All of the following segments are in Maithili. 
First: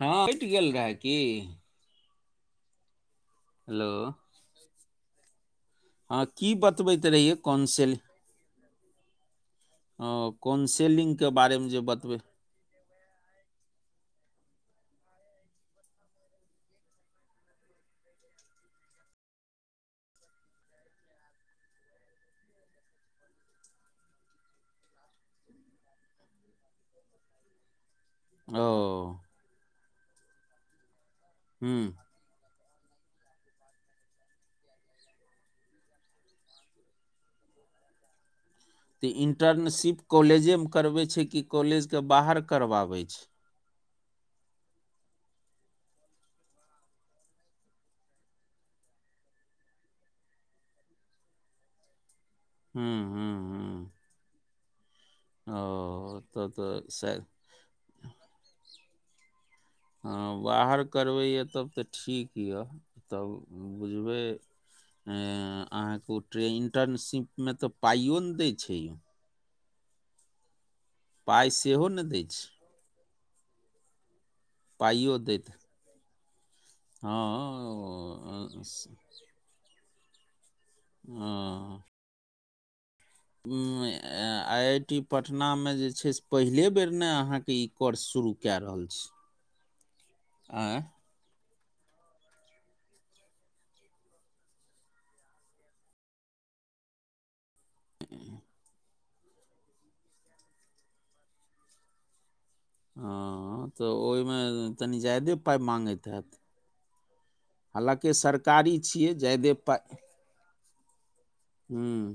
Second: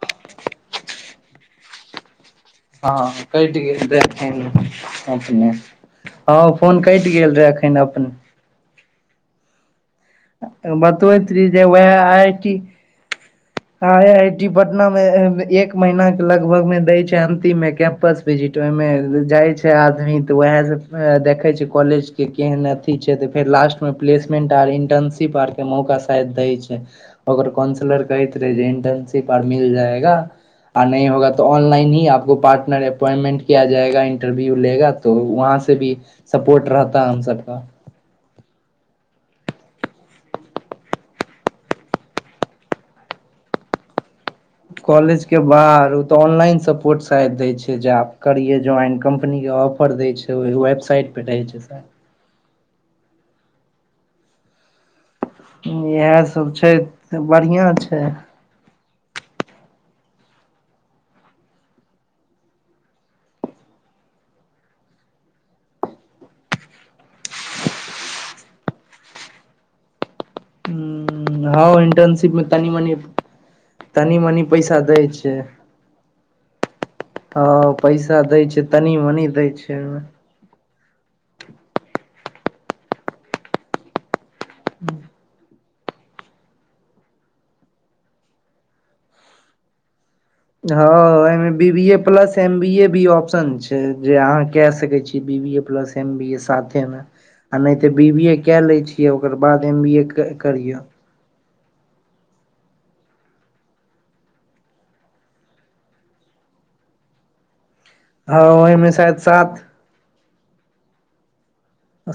हँ कटि गेल रहए की हं कटि गेल हेलो रहए की हँ फोन बतबैत कटि रहियै गेल रहै एखन काउन्सेल अपन ओ काउन्सेलिंगके बतबैत रहि जे बारेमे वएह बतबै IT I I T Patna मे एक महिना के लगभगमे दय छै अंतिम मे कैंपस विजिट ओ मे जाय छै आदमी तऽ वएह से देखे छै कॉलेज के केहन अथी छै त फेर लास्ट मे प्लसमेंट आर इंटर्नशिप आर के मौका शायद दै छै ओकर काउंसलर कहैत ओ रहे इन्टर्नशिप आर मिल जाएगा आ नहि होगा तऽ हूँ ऑनलाइन ही आपको पार् अप अपॉइंटमेंट किया जायगा इंटरव्यू लेगा त वहाँ से भी सपोर्ट रहता ह हम सब का [inaudible] तऽ इंटर्नशिप कॉलेजेमे करबै छै कि कॉलेजके बाहर करबाबै छै कॉलेज के बाहर ओ तऽ ऑनलाइन सपोर्ट शायद दै छै जे आप करिये ज्वइन कम्पनी ऑफर दै छै ओहि वेबसाइट पे रहै छै सर हँ हँ हँ इएहसभ तब छै तऽ शायद बढ़िआँ छै [inaudible] हँ बाहर करबैए तब तऽ ठीक यए तब बुझबै अहाँके ओ ट्रे इंटर्नशिपमे तऽ पाइओ नहि दै छै यौ पाइ हँ सेहो ने दै इंटर्नशिपमे छै तनी मनी तनी मनी पैसा दै पाइयो छै दैत हँ हं पैसा दै अ- छै तनी मनी दै छै ओहिमे हं उं ए आ आइ आइ टी पटनामे जे छै से पहिले बेर ने अहाँके ई कोर्स शुरू कए रहल छी [inaudible] हँ ऐमे B B A plus M B A भी ऑप्शन छै जे अहाँ के सके छीए B B A plus M B A सा ऐमे आ नहि तऽ बी बी ए कए लै छियै ओकर बाद एम बी ए करियौ हँ तऽ ओहिमे तनि ज्यादे पाइ मांगैत हैत हालाँकि हँ सरकारी ओहिमे छियै शायद जायदेव सात पा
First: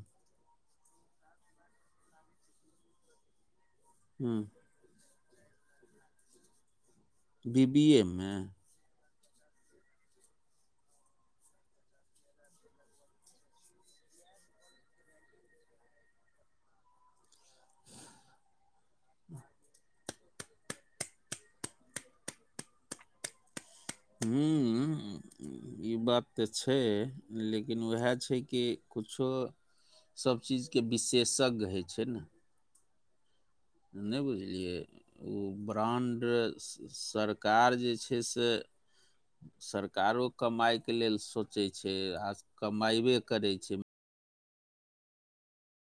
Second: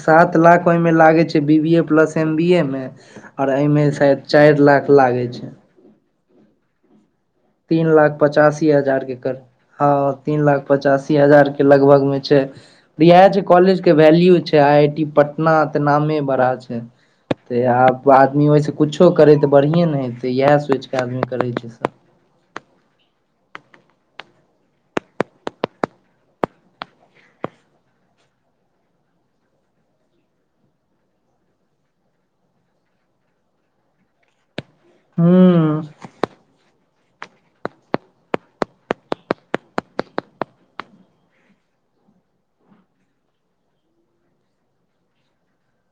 सात लाख ओहिमे लागे छै B B A plus M B A मे एहिमे शायद हूँ चारि लाख लागै छै [inaudible] बी हं बी तीन ए मे लाख पचासी हजार के लगभग मे छै इहे कॉलेज के वैल्यू छै आइ आइ टी पटना तऽ नामे बड़ा छै तऽ आब आदमी ओहिसे कुछो करैत त बढ़िएँ ने हेतै इएह सोचि कऽ आदमी करै छै सब हूं हूं ई बात तऽ छै लेकिन उएह छै कि कुछो सबचीजके विशेषज्ञ होइ छै ने नहि बुझलियै हूँ ब्राण्ड सरकार जे छै से सरकारो कमाइके लेल सोचै छै आ कमायबे करै छै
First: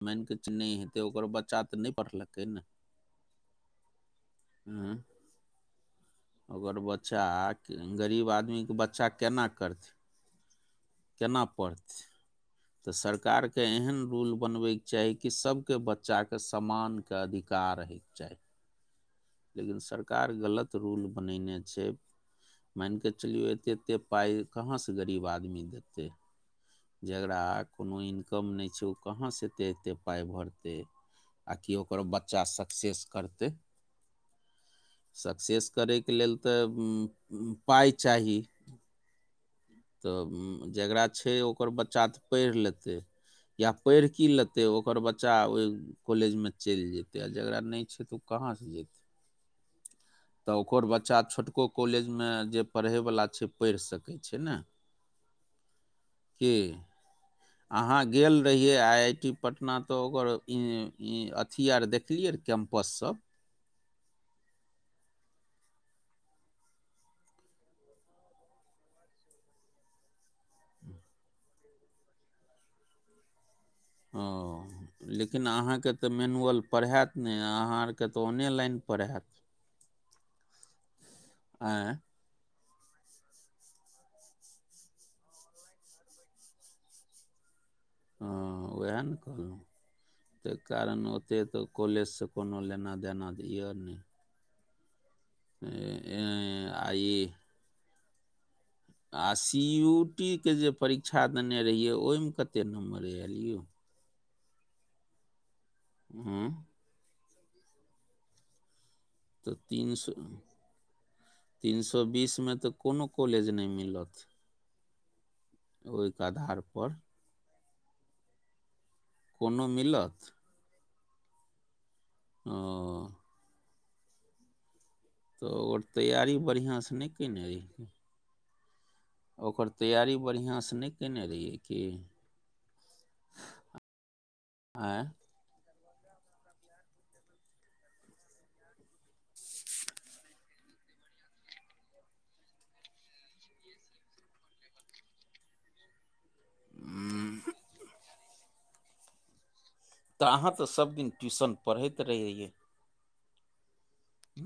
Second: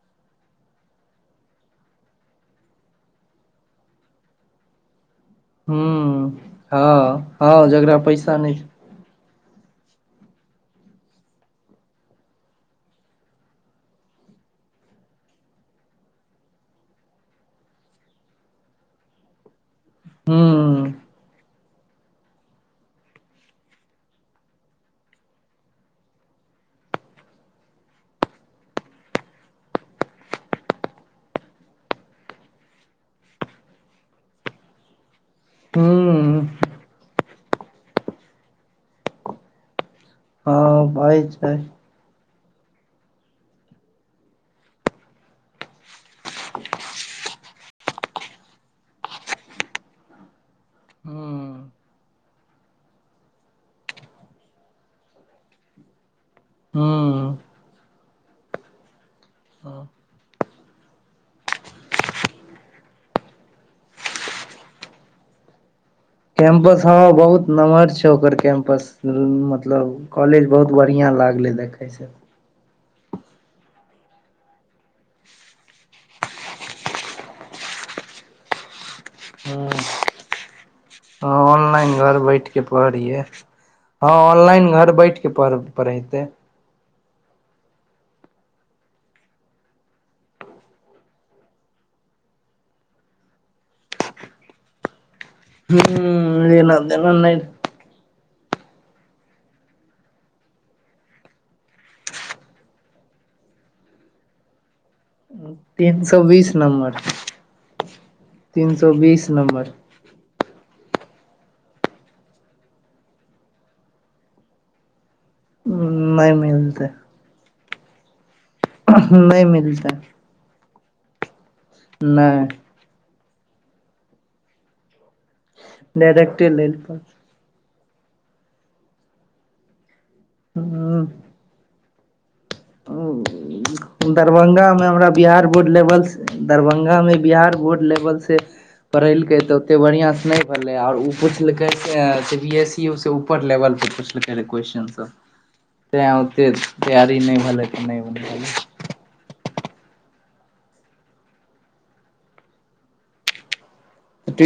मानि क नहि हेतै ओकर बच्चा तऽ नहि पढ़लकै उं हूँ ओकर बच्चा हँ हँ जकरा गरीब पैसा नहि छै। आदमीके बच्चा केना करथि केना पढ़तै तऽ सरकारके एहन रूल बनबैके चाही कि सबके बच्चाके समानके अधिकार रहय चाही लेकिन सरकार गलत हूँ रूल बनेने छै मानि कऽ चलियौ एतेक एतेक पाइ कहाँसे गरीब आदमी देतै जकरा कोनो इनकम नहि छै ओ कहाँसे एतेक एतेक पाइ भरतै आ कि ओकर बच्चा सक्सेस करतै सक्सेस करयके लेल हूँ तऽ पाइ चाही तऽ हँ जकरा भइ छै ओकर बच्चा तऽ पढ़ि लेतै या पढ़ि की लेतै ओकर बच्चा ओहि कॉलेजमे चलि जेतै आ जकरा नहि छै तऽ ओ पाँच जेत तऽ ओकर बच्चा हूँ छोटको कॉलेजमे जे पढ़यवला छै पढ़ि सकै छै ने [inaudible] की हं अहाँ गेल रहियै आई आई टी पटना तऽ ओकर ई ई अथी आर देखलियै कैम्पस सब कैंपस हं बहुत नमहर छ ओकर कैंपस मतलब कॉलेज बहुत बढ़ियाॅं लाग लगलै देखैसे ओ लेकिन अहाँके तऽ मेनुअल पढ़ैत नहि अहाँ आरके तऽ ऑनेलइन पढ़ैत हाँ ऑनलाइन घर बैठे पढ़ैय हाँ ऑनलाइन घर बैठ के पढ़ पढ़ेते हाँ उएह ताहि कारण ओतेक तऽ कॉलेजसे कोनो लेना देना तऽ यए नहि ह्म ए, ए, लेना आ देना ई नहि आ सी यू टी के जे परीक्षा देने रहियै ओहिमे कतेक नम्बर आयल यौ तीन सौ हँ बीस नंबर तीन सौ बीस तऽ नमबर तीन सए तीन सौ बीसमे तऽ कोनो कॉलेज नहि मिलत ओहिके नहि मिलतै आधारपर नहि कोनो मिलतै मिलत ओ नहि तऽ ओकर तैयारी डायरेक्टे लेल बढ़िआँसे पर नहि कयने रहि ओकर तैयरी बढ़िआँसे नहि हूं कयने रहियै कि दरभंगा मे आँय हमरा बिहार बोर्ड लेवल दरभंगामे बिहार बोर्ड लेवल से पढ़ेलकै तऽ ओते बढ़ियाॅं से नहि भेललै आर ओ पुछलकै बी एस यू से ऊपर लेवल पुछलकै रहए क्योस्चन सब तेँ ओतेक तैयारी नै हम्म, भेलैय, तेँ नै भेलैय ऐ बाजि। त अहाँ त सबदिन ट्यूशन पढ़ैत रहियै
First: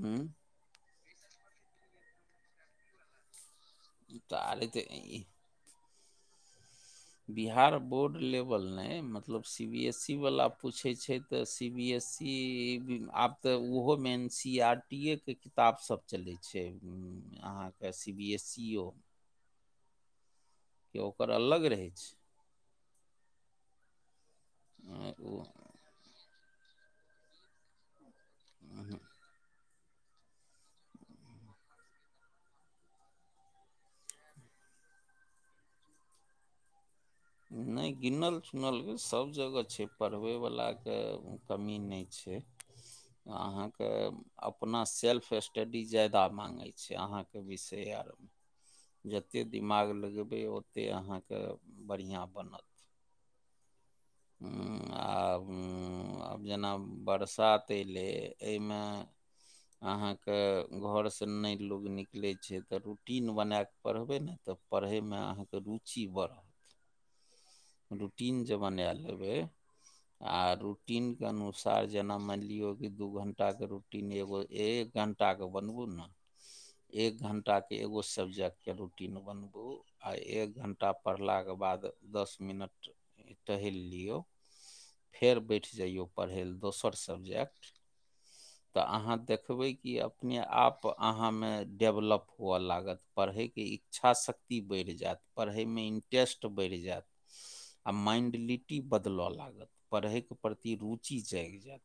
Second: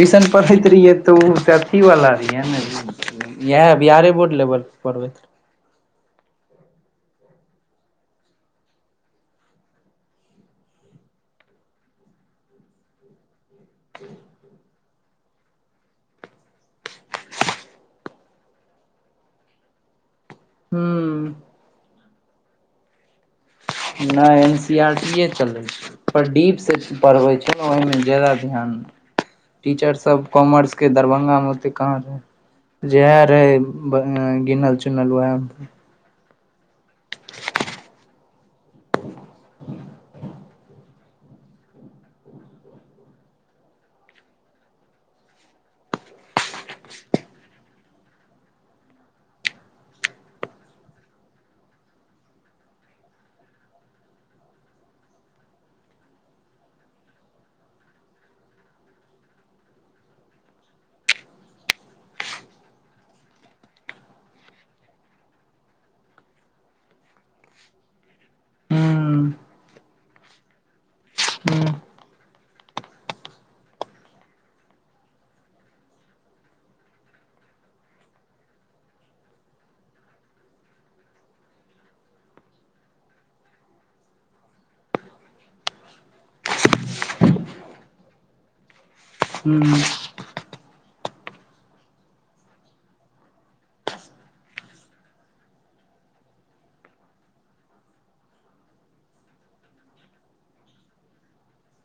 हूँ पढ़ैत रहियै त ओ त अथीवला रहियै न इएह बिहारे तऽ बोर्ड लेबल अरे से तऽ पढ़बैत ई रहए। बिहार बोर्ड लेबल नै मतलब सी बी एस ई बाला पूछैत छैय त सी बी एस- सी आब त ओहोमे N C E R- T ए के किताब सब चलैय छैय अहाँके सी बी एस ई ओ मे की ओकर हुं अलग रहैय छैय। नै N C E R T अँ, ए चलैय ओ छैय, पर डीप से पढ़बै छैय न ओहिमे ज्यादा ध्यान टीचर सब कॉमर्स के दरभंगामे ओत्ते कहाँ रहैय। जेएह रहैय गिनल-चुनल वैहमे पढ़लियै। नै गिनल-चुनल की सब जगह छैय पढ़बैय बलाके कमी नै छैय। छैय अहाँके अपना सेल्फ स्टडी ज्यादा मांगैय छैय अहाँके विषय जतेक दिमाग लगेबैय ओतेक अहाँके बढ़ियां बनत। हुँ आब जेना बरसात अयलै एहिमे अहाँके घरसँ नहि लोग निकलैय छैय त रूटीन बना क पढ़बैय न त पढ़ैयमे अहाँके रूचि बढ़त। रूटीन जे बना हूं लेबए। आ रूटीनके हूं अनुसार जेना मानि लियौ कि दु घण्टाके रूटीन एगो एक घण्टाके बनाबू न। एक घण्टाके एगो सब्जेक्टके रूटीन बनाबू आ एक घण्टा पढ़ला के बाद दस मिनट टहलि लियौ। फेर बैठइ जैयौ पढ़ैय ले दोसर सबजेक्ट त अहाँ हूं देखबै की अपने आप अहाँमे डेवलप हुअए लागत पढ़ैयके इच्छाशक्ति बढ़ि जाएत, पढ़ैयमे इनटेस्ट बढ़ि जाएत आ माइन्डलिटी बदल लागत, पढ़ैयके प्रति रुचि जागि जाएत,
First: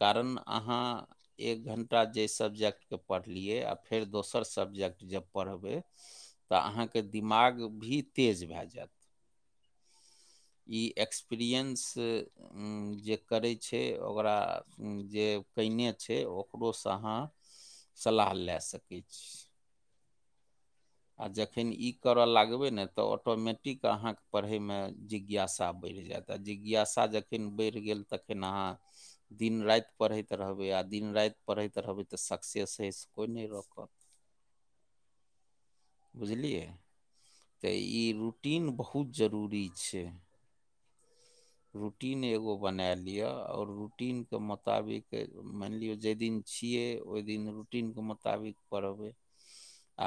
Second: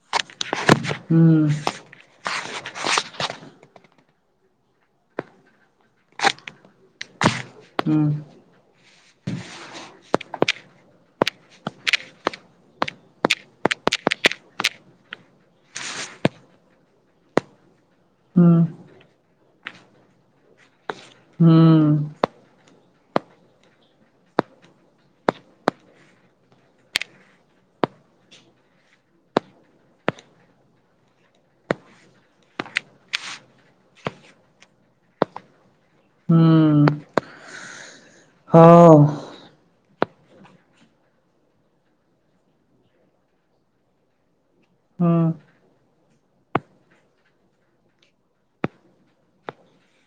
कारण अहाँ हूं एक घण्टा जाहि सबजेक्टके पढ़लियै आ फेर दोसर सबजेक्ट जब पढ़बैय त अहाँ के दिमाग भी हूं तेज भए जायत। इ एक्सपीरियंस जे करैय छैय ओकरा जे कएने छैय ओकरोसँ अहाँ सलाह हूं ल सकैय छी। आ जखन इ करए लगबै न त ऑटोमेटिक अहाँके पढ़यमे जिज्ञासा बढ़ि जायत, आ जिज्ञासा जखन बढ़ि गेल तखन अहाँ दिन-राति पढ़ैत रहबै आ दिन-राति पढ़ैत रहबै त सक्सेस होइसँ कोइ नै रोकत हूं बुझलियै हूं त इ रूटीन हौ बहुत जरूरी छैय। रूटीन एगो बनाए लिअ आओर रूटीनके मुताबिक हूं मानि लिअ जाहि दिन छियैय ओहि दिन रूटीनके मुताबिक पढ़बै।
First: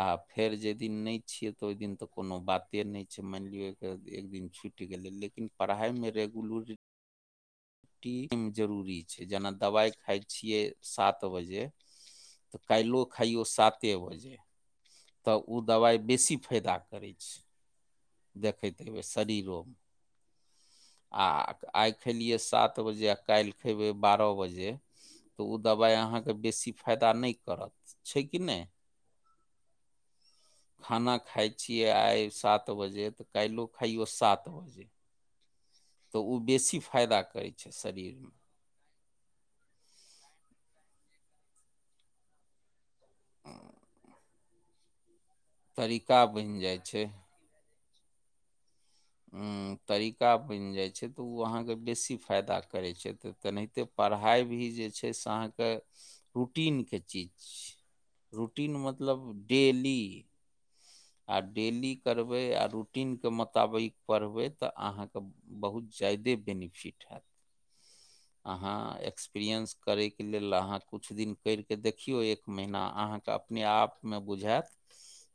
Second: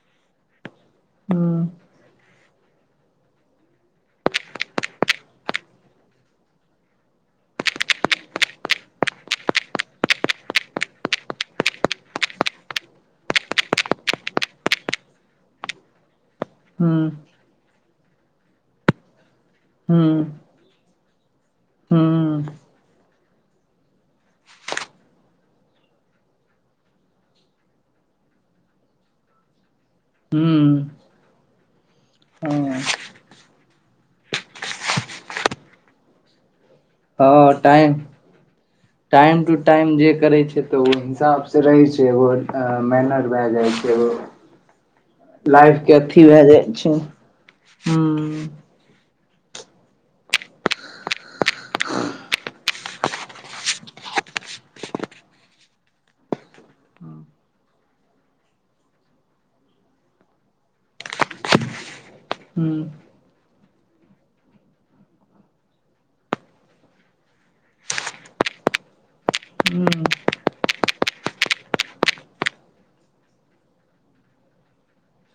आ फेर जाहि दिन नै हूं छियैय त हूं ओहि दिन त कोनो बाते नै छैय मानि लियौ एक दिन छुटि गेलैय लेकिन पढ़ाइमे रेगुलु- रीटी जरूरी छैय जेना दबाइ खाइ छियैय सात बजे त काइलो खाइयौ साते बजे त ओ दबाइ बेसी फायदा करैय छैय। देखैत हेबैए शरीरोमे हूं आ आइ हूं खेलियै हूं सात बजे आ काइल खेबैय बारह बजे तऽ ओ दबाइ अहाँके बेसी फाइदा नहि करत छै कि नहि हँ खाना खाइ छियै आइ सात बजे तऽ काहिलो खाइयो सात बजे तऽ ओ बेसी फायदा करै ओ छै टाइम शरीरमे टाइम टू टाइम जे करै छै तऽ ओ हिसाबसँ रहै छै एगो मेनर भए जाइ छै एग [inaudible] लाइफ के अथी भए जाइ छै ह ह तरीका बनि जाइ छै तऽ ओ अहाँके बेसी फायदा करै छथि तेनाहिते पढ़ाइ भी जे छै से अहाँ के रूटीन के चिज छै रूटीन मतलब डेली आ डेली करबै आ हूं रूटीनके मुताबिक पढ़बै तऽ अहाँके बहुत ज्यादे बेनिफिट हैत अहाँ एक्सपीरएन्स हूँ करैके लेल अहाँ किछु दिन करिके देखियौ एक महिना अहाँके अपने आप मे बुझायत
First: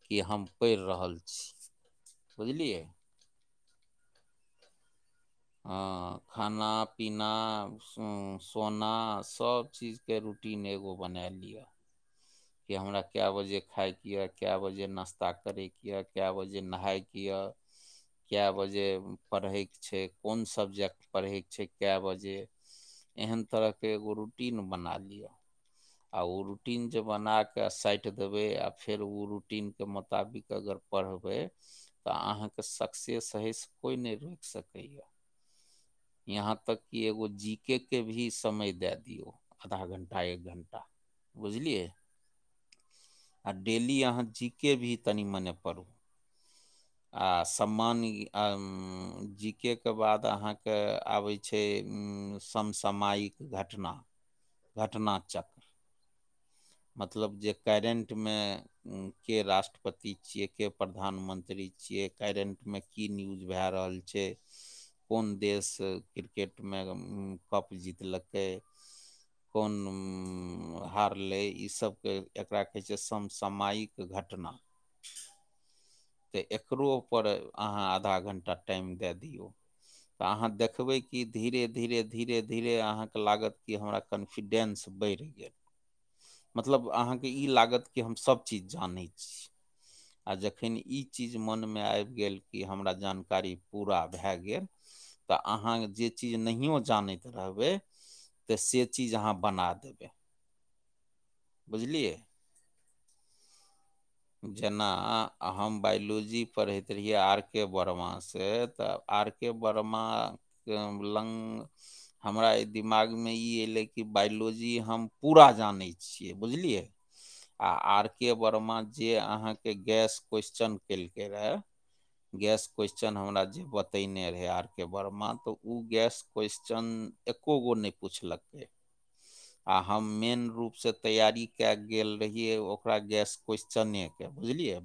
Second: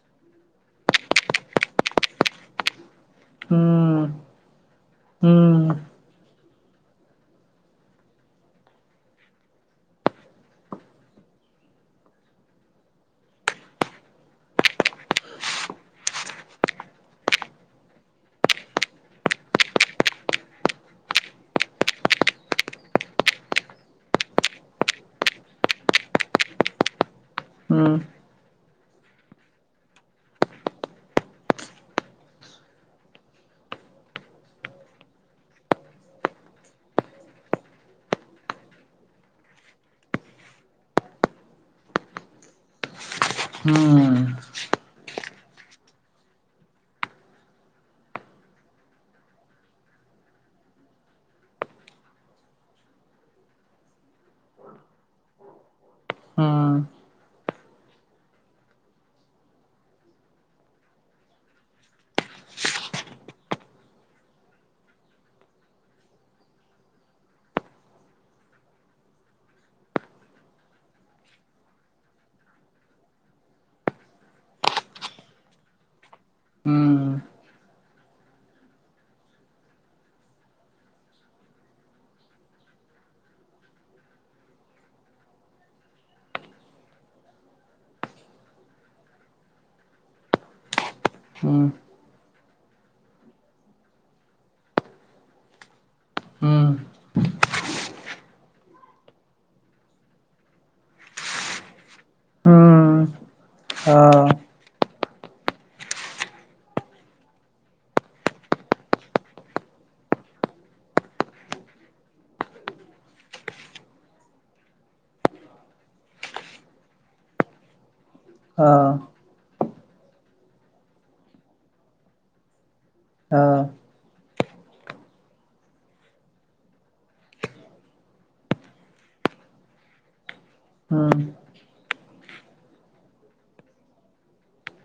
कि हम पढ़ि रहल छी बुझलियै आ खाना पीना सो सोना सब चीज के रूटीन एगो बने लियै कि हमरा कै बजे खायके ये कै बजे नाश्ता करैके या कै बजे नहायके य [unintelligible] कए बजे पढ़यके छै कोन सब्जेक्ट पढ़यके छै कए बजे एहन तरहके एगो रूटीन बना लिअ आ ओ रूटीन जे बनाकऽ साटि देबै आ फेर ओ रूटीनके मोताबिक अगर पढ़बै तऽ अहाँके सक्सेस हइ से कोइ नहि रोकि सकैए यहाँ तक कि एगो जी के के भी समय दए दियौ आधा घंटा एक घंटा बुझलियै आ डेली अहाँ जी के भी तनि मने पढु आ सम्मान आ जीकेके बाद अहाँके आबै छै समसामायिक घटना घटना चक्र मतलब जे करेंटमे के राष्ट्रपति छियै के प्रधानमंत करै छियै करेंटमे की न्यूज भए रहल छै कोन देश क्रिकेटमे कप जीत लेतै कोन हारलै ईसभके एकरा कहै छै समसामायिक घटना [inaudible] तऽ एकरोपर अहाँ आधा घण्टा टाइम दए दियौ तऽ अहाँ देखबै कि धीरे धीरे धीरे धीरे अहाँके लागत कि हमरा कॉन्फिडेंस बढ़ि गेल मतलब अहाँके ई लागत कि हम सभ चीज जानै छी आ जखनि ई चीज मनमे आबि गेल कि हमरा जानकारी पूरा भए गेल तऽ अहाँ जे चीज नहियो जानै रहबै तऽ से चीज अहाँ बना देबै बुझलियै हँ जेना हम बायोलॉजी पढ़ैत रहियै आर के वर्मासे तऽ आर के बर्माक लग हमरा दिमागमे ई एलै कि बाइलो बुझि हम पूरा जानै छीयै बुझलियै आ आर के वर्मा जे अहाँके गैस क्वसचन केलकै रहए गैस क्वेेश्चन हमरा जे बतैने रहै आर के वर्मा तऽ ओ गैस क्वेश्चन एको गो नहि पुछलकै आ हम मेन रूप से तैयारी कए कऽ गेल रहियै ओकरा गैस कोश्चनेचने के बुझलियै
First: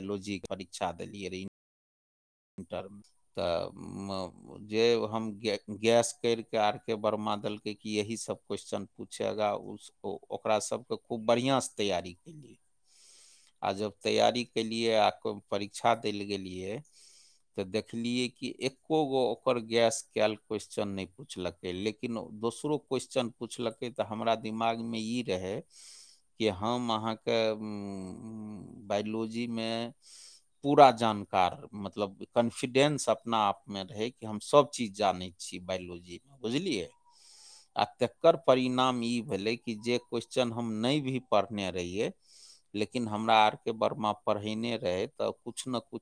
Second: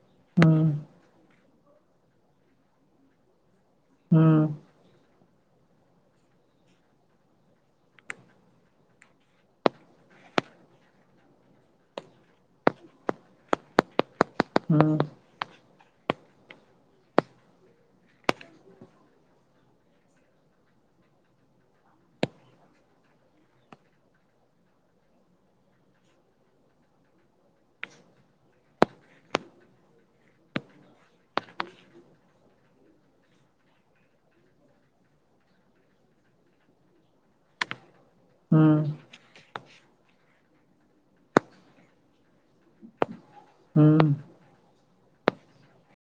बेलोजी परीक्षा दलियरन टर्म तऽ जे हम ग गैस कर कऽ आरके बर्मा के देलकै की ऐसी सब कोश्चन पूछेगा ओकरा सबके खूब बढ़िया से तैयारी आ जब तैयारी केलियै आ परीक्षा दैले गेलियै [inaudible] तऽ देखलियै कि एक्को गो ओकर गैस कयल क्वेेश्चन नहि पुछलकै लेकिन ओ दोसरो क्वेश्चन पुछलकै तऽ हमरा दिमागमे ई रहै कि हम अहाँके बायोलोजीमे पूरा जानकार मतलब कॉन्फिडेन्स अपना आपमे रहै कि हम सब चीज जानै छी बायोलोजीमे बुझलि आ तेक एकर परिणाम ई भेलै कि जे क्वेेश्चन हम नहि भी पढ़ने रहियै लेकिन हमरा आरके बरमा पढ़ैने रहै तऽ कुछ न कुछ